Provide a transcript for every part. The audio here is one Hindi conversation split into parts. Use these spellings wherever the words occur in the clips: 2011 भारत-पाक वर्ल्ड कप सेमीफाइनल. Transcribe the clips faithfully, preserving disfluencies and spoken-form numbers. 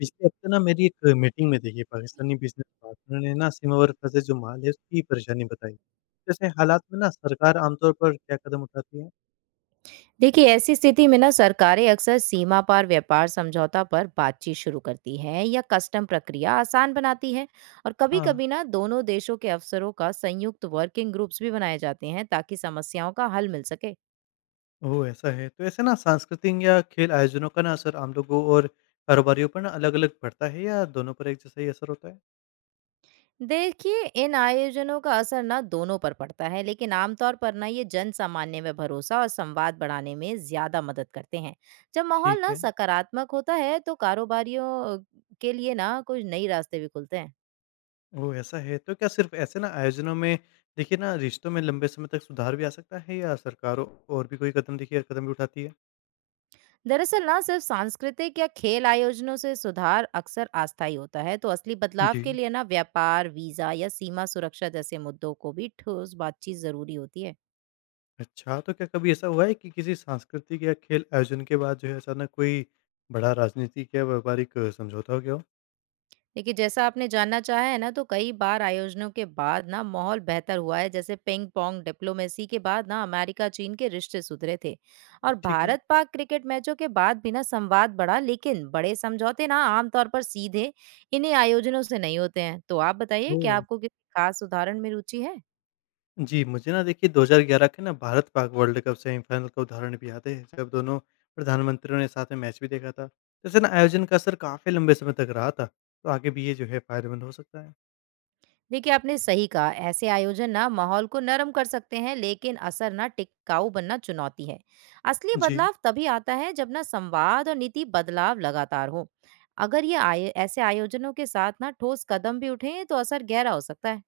पिछले हफ्ते ना मेरी एक मीटिंग में देखिए पाकिस्तानी बिजनेस पार्टनर ने ना सीमा पर फंसे जो माल है उसकी परेशानी बताई। जैसे हालात में ना सरकार आमतौर पर क्या कदम उठाती है? देखिए ऐसी स्थिति में ना सरकारें अक्सर सीमा पार व्यापार समझौता पर बातचीत शुरू करती हैं या कस्टम प्रक्रिया आसान बनाती है। और हाँ, कभी-कभी ना दोनों देशों के अफसरों का संयुक्त वर्किंग ग्रुप्स भी बनाए जाते हैं ताकि समस्याओं का हल मिल सके। वो ऐसा है तो ऐसे ना सांस्कृतिक या खेल आयोजनों का ना असर आम लोगों और कारोबारियों पर ना अलग अलग पड़ता है या दोनों पर एक जैसा ही असर होता है? देखिए इन आयोजनों का असर ना दोनों पर पड़ता है, लेकिन आमतौर पर ना ये जन सामान्य में भरोसा और संवाद बढ़ाने में ज्यादा मदद करते हैं। जब माहौल ठीक ना है। सकारात्मक होता है तो कारोबारियों अ, के लिए ना कुछ नई रास्ते भी खुलते हैं। वो ऐसा है तो क्या सिर्फ ऐसे ना आयोजनों में देखिए ना रिश्तों में लंबे समय तक सुधार भी आ सकता है या सरकारों और भी कोई कदम देखिए कदम भी उठाती है? दरअसल ना सिर्फ सांस्कृतिक या खेल आयोजनों से सुधार अक्सर अस्थायी होता है, तो असली बदलाव के जी। लिए ना व्यापार वीजा या सीमा सुरक्षा जैसे मुद्दों को भी ठोस बातचीत जरूरी होती है। अच्छा, तो क्या कभी ऐसा हुआ है कि किसी सांस्कृतिक या खेल आयोजन के बाद जो है अचानक कोई बड़ा राजनीतिक या व्यापारिक अ, समझौता हो गया हो? देखिए जैसा आपने जानना चाहा है ना, तो कई बार आयोजनों के बाद ना माहौल बेहतर हुआ है। जैसे पिंग पोंग डिप्लोमेसी के बाद ना अमेरिका चीन के रिश्ते सुधरे थे। और ठीक है। भारत पाक क्रिकेट मैचों के बाद भी ना संवाद बढ़ा, लेकिन बड़े समझौते ना आमतौर पर सीधे इन्हीं आयोजनों से नहीं होते हैं। तो आप बताइए कि ओह! आपको किसी खास उदाहरण में रुचि है। जी, मुझे ना देखिए दो हज़ार ग्यारह के ना भारत-पाक वर्ल्ड कप सेमीफाइनल का उदाहरण भी याद है, जब दोनों प्रधानमंत्रियों ने साथ में मैच भी देखा था। जैसे ना आयोजन का असर काफ़ी लंबे समय तक रहा था, तो आगे भी ये जो है फायदेमंद हो सकता है। देखिए आपने सही कहा, ऐसे आयोजन ना माहौल को नरम कर सकते हैं, लेकिन असर ना टिकाऊ बनना चुनौती है। असली जी। बदलाव तभी आता है जब ना संवाद और नीति बदलाव लगातार हो। अगर ये आय, ऐसे आयोजनों के साथ ना ठोस कदम भी उठें तो असर गहरा हो सकता है।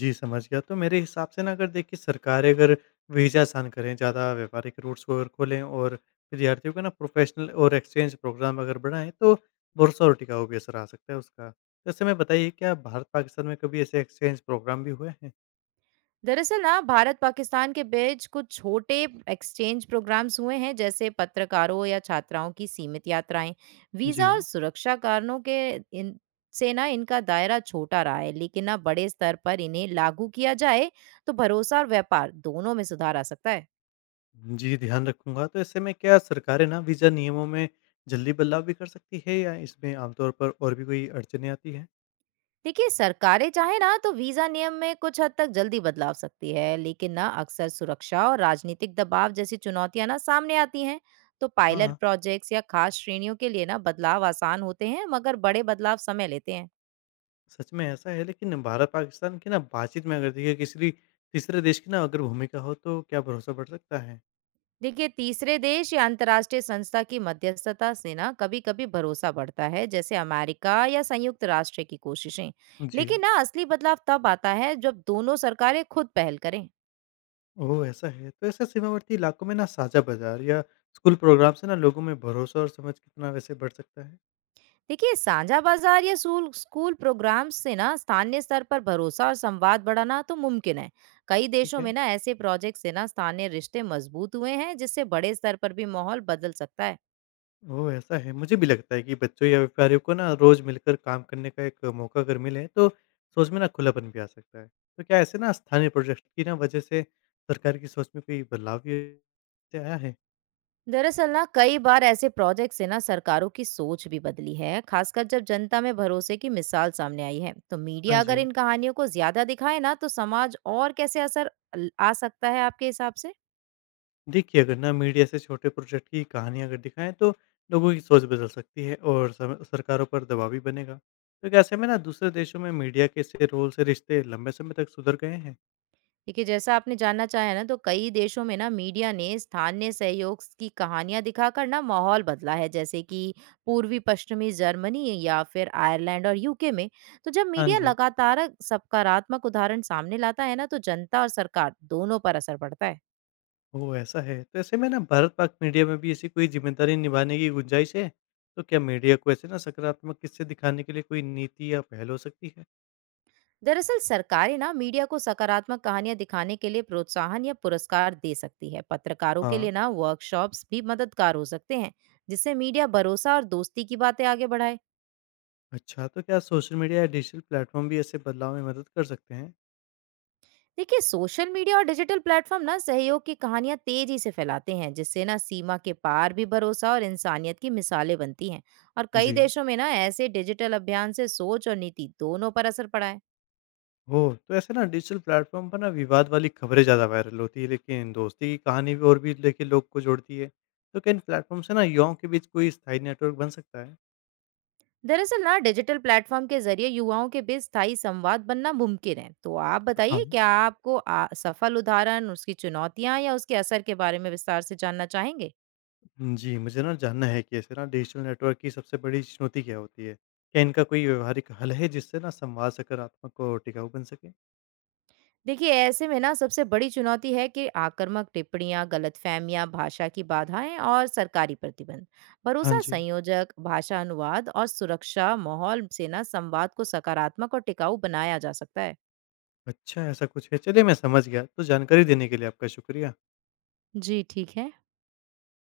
जी, समझ गया। तो मेरे हिसाब से ना अगर देखिए सरकारें अगर वीज़ा आसान करें, ज़्यादा व्यापारिक रूट्स को अगर खोलें और विद्यार्थियों को ना प्रोफ़ेशनल और एक्सचेंज प्रोग्राम अगर बढ़ाएँ तो भरोसा और टिकाऊ भी असर आ सकता है उसका। तो ऐसे में बताइए क्या भारत-पाकिस्तान में कभी ऐसे एक्सचेंज प्रोग्राम भी हुए हैं? दरअसल ना भारत पाकिस्तान के बीच कुछ छोटे एक्सचेंज प्रोग्राम्स हुए हैं, जैसे पत्रकारों या छात्राओं की सीमित यात्राएं। जी। वीजा और सुरक्षा कारणों के इन से ना इनका दायरा छोटा रहा है, लेकिन ना बड़े स्तर पर इन्हें लागू किया जाए तो भरोसा और व्यापार दोनों में सुधार आ सकता है। जी, ध्यान रखूँगा। तो ऐसे में क्या सरकारें ना वीज़ा नियमों में जल्दी बदलाव भी कर सकती है या इसमें आमतौर पर और भी कोई अड़चनें आती हैं? देखिए सरकारें चाहे ना तो वीजा नियम में कुछ हद तक जल्दी बदलाव सकती है, लेकिन ना अक्सर सुरक्षा और राजनीतिक दबाव जैसी चुनौतियां ना सामने आती हैं। तो पायलट हाँ। प्रोजेक्ट्स या खास श्रेणियों के लिए ना बदलाव आसान होते हैं, मगर बड़े बदलाव समय लेते हैं। सच में ऐसा है, लेकिन भारत पाकिस्तान की ना बातचीत में अगर देखिए किसी तीसरे देश की ना अगर भूमिका हो तो क्या भरोसा बढ़ सकता है? देखिए तीसरे देश या अंतर्राष्ट्रीय संस्था की मध्यस्थता से ना कभी कभी भरोसा बढ़ता है, जैसे अमेरिका या संयुक्त राष्ट्र की कोशिशें। लेकिन जी। ना असली बदलाव तब आता है जब दोनों सरकारें खुद पहल करें। ओह ऐसा है तो ऐसा सीमावर्ती इलाकों में ना साझा बाजार या स्कूल प्रोग्राम से ना लोगों में भरोसा और समझ कितना वैसे बढ़ सकता है? देखिए साझा बाजार या सूल- स्कूल प्रोग्राम से ना स्थानीय स्तर पर भरोसा और संवाद बढ़ाना तो मुमकिन है। कई ठीक देशों है। में ना ऐसे प्रोजेक्ट से ना स्थानीय रिश्ते मजबूत हुए हैं, जिससे बड़े स्तर पर भी माहौल बदल सकता है। ओह ऐसा है, मुझे भी लगता है कि बच्चों या व्यापारियों को ना रोज मिलकर काम करने का एक मौका अगर मिले तो सोच में ना खुलापन भी आ सकता है। तो क्या ऐसे ना स्थानीय प्रोजेक्ट की ना वजह से सरकार की सोच में कोई बदलाव भी आया है? दरअसल ना कई बार ऐसे प्रोजेक्ट से ना सरकारों की सोच भी बदली है, खासकर जब जनता में भरोसे की मिसाल सामने आई है। तो हाँ मीडिया अगर जी। इन कहानियों को ज्यादा दिखाए ना, तो समाज और कैसे असर आ सकता है आपके हिसाब से? देखिए, अगर ना मीडिया ऐसे छोटे प्रोजेक्ट की कहानियाँ अगर दिखाएँ तो लोगों की सोच बदल सकती है और सम सरकारों पर दबाव भी बनेगा। तो क्या ऐसे में ना दूसरे देशों में मीडिया के से रोल से रिश्ते लंबे समय तक सुधर गए हैं? देखिए जैसा आपने जानना चाहे ना, तो कई देशों में ना मीडिया ने स्थानीय सहयोग की कहानियां दिखाकर ना माहौल बदला है, जैसे कि पूर्वी पश्चिमी जर्मनी या फिर आयरलैंड और यूके में। तो जब हाँ मीडिया जी। लगातार सकारात्मक उदाहरण सामने लाता है ना, तो जनता और सरकार दोनों पर असर पड़ता है। ओह! ऐसा है। तो ऐसे में ना भारत-पाक मीडिया में भी ऐसी कोई ज़िम्मेदारी निभाने की गुंजाइश है? तो क्या मीडिया को ऐसे ना सकारात्मक किस्से दिखाने के लिए कोई नीति या पहल हो सकती है? दरअसल सरकारें ना मीडिया को सकारात्मक कहानियां दिखाने के लिए प्रोत्साहन या पुरस्कार दे सकती है। पत्रकारों के हाँ। लिए ना वर्कशॉप्स भी मददगार हो सकते हैं, जिससे मीडिया भरोसा और दोस्ती की बातें आगे बढ़ाए। अच्छा, तो क्या सोशल मीडिया या डिजिटल प्लेटफ़ॉर्म भी ऐसे बदलाव में मदद कर सकते हैं? देखिए सोशल मीडिया और डिजिटल प्लेटफॉर्म ना सहयोग की कहानियां तेजी से फैलाते हैं, जिससे ना सीमा के पार भी भरोसा और इंसानियत की मिसालें बनती हैं। और कई जी। देशों में ना ऐसे डिजिटल अभियान से सोच और नीति दोनों पर असर पड़ा है। ओह! तो ऐसे ना डिजिटल प्लेटफ़ॉर्म पर ना विवाद वाली खबरें ज़्यादा वायरल होती है, लेकिन दोस्ती की कहानी भी और भी देखिए लोग को जोड़ती है। तो क्या इन प्लेटफ़ॉर्म से ना युवाओं के बीच कोई स्थायी नेटवर्क बन सकता है? दरअसल ना डिजिटल प्लेटफॉर्म के जरिए युवाओं के बीच स्थायी संवाद बनना मुमकिन है। तो आप हाँ। बताइए क्या आपको आ, सफल उदाहरण, उसकी चुनौतियां या उसके असर के बारे में विस्तार से जानना चाहेंगे? जी, मुझे ना जानना है कि ऐसे ना डिजिटल नेटवर्क की सबसे बड़ी चुनौती क्या होती है? क्या इनका कोई व्यावहारिक हल है जिससे ना संवाद सकारात्मक और टिकाऊ बन सके? देखिए ऐसे में ना सबसे बड़ी चुनौती है कि आक्रामक टिप्पणियां, गलतफहमियां, भाषा की बाधाएं और सरकारी प्रतिबंध। हाँ भरोसा जी। संयोजक, भाषा अनुवाद और सुरक्षा माहौल से ना संवाद को सकारात्मक और टिकाऊ बनाया जा सकता है। अच्छा, ऐसा कुछ है। चलिए मैं समझ गया, तो जानकारी देने के लिए आपका शुक्रिया। जी ठीक है।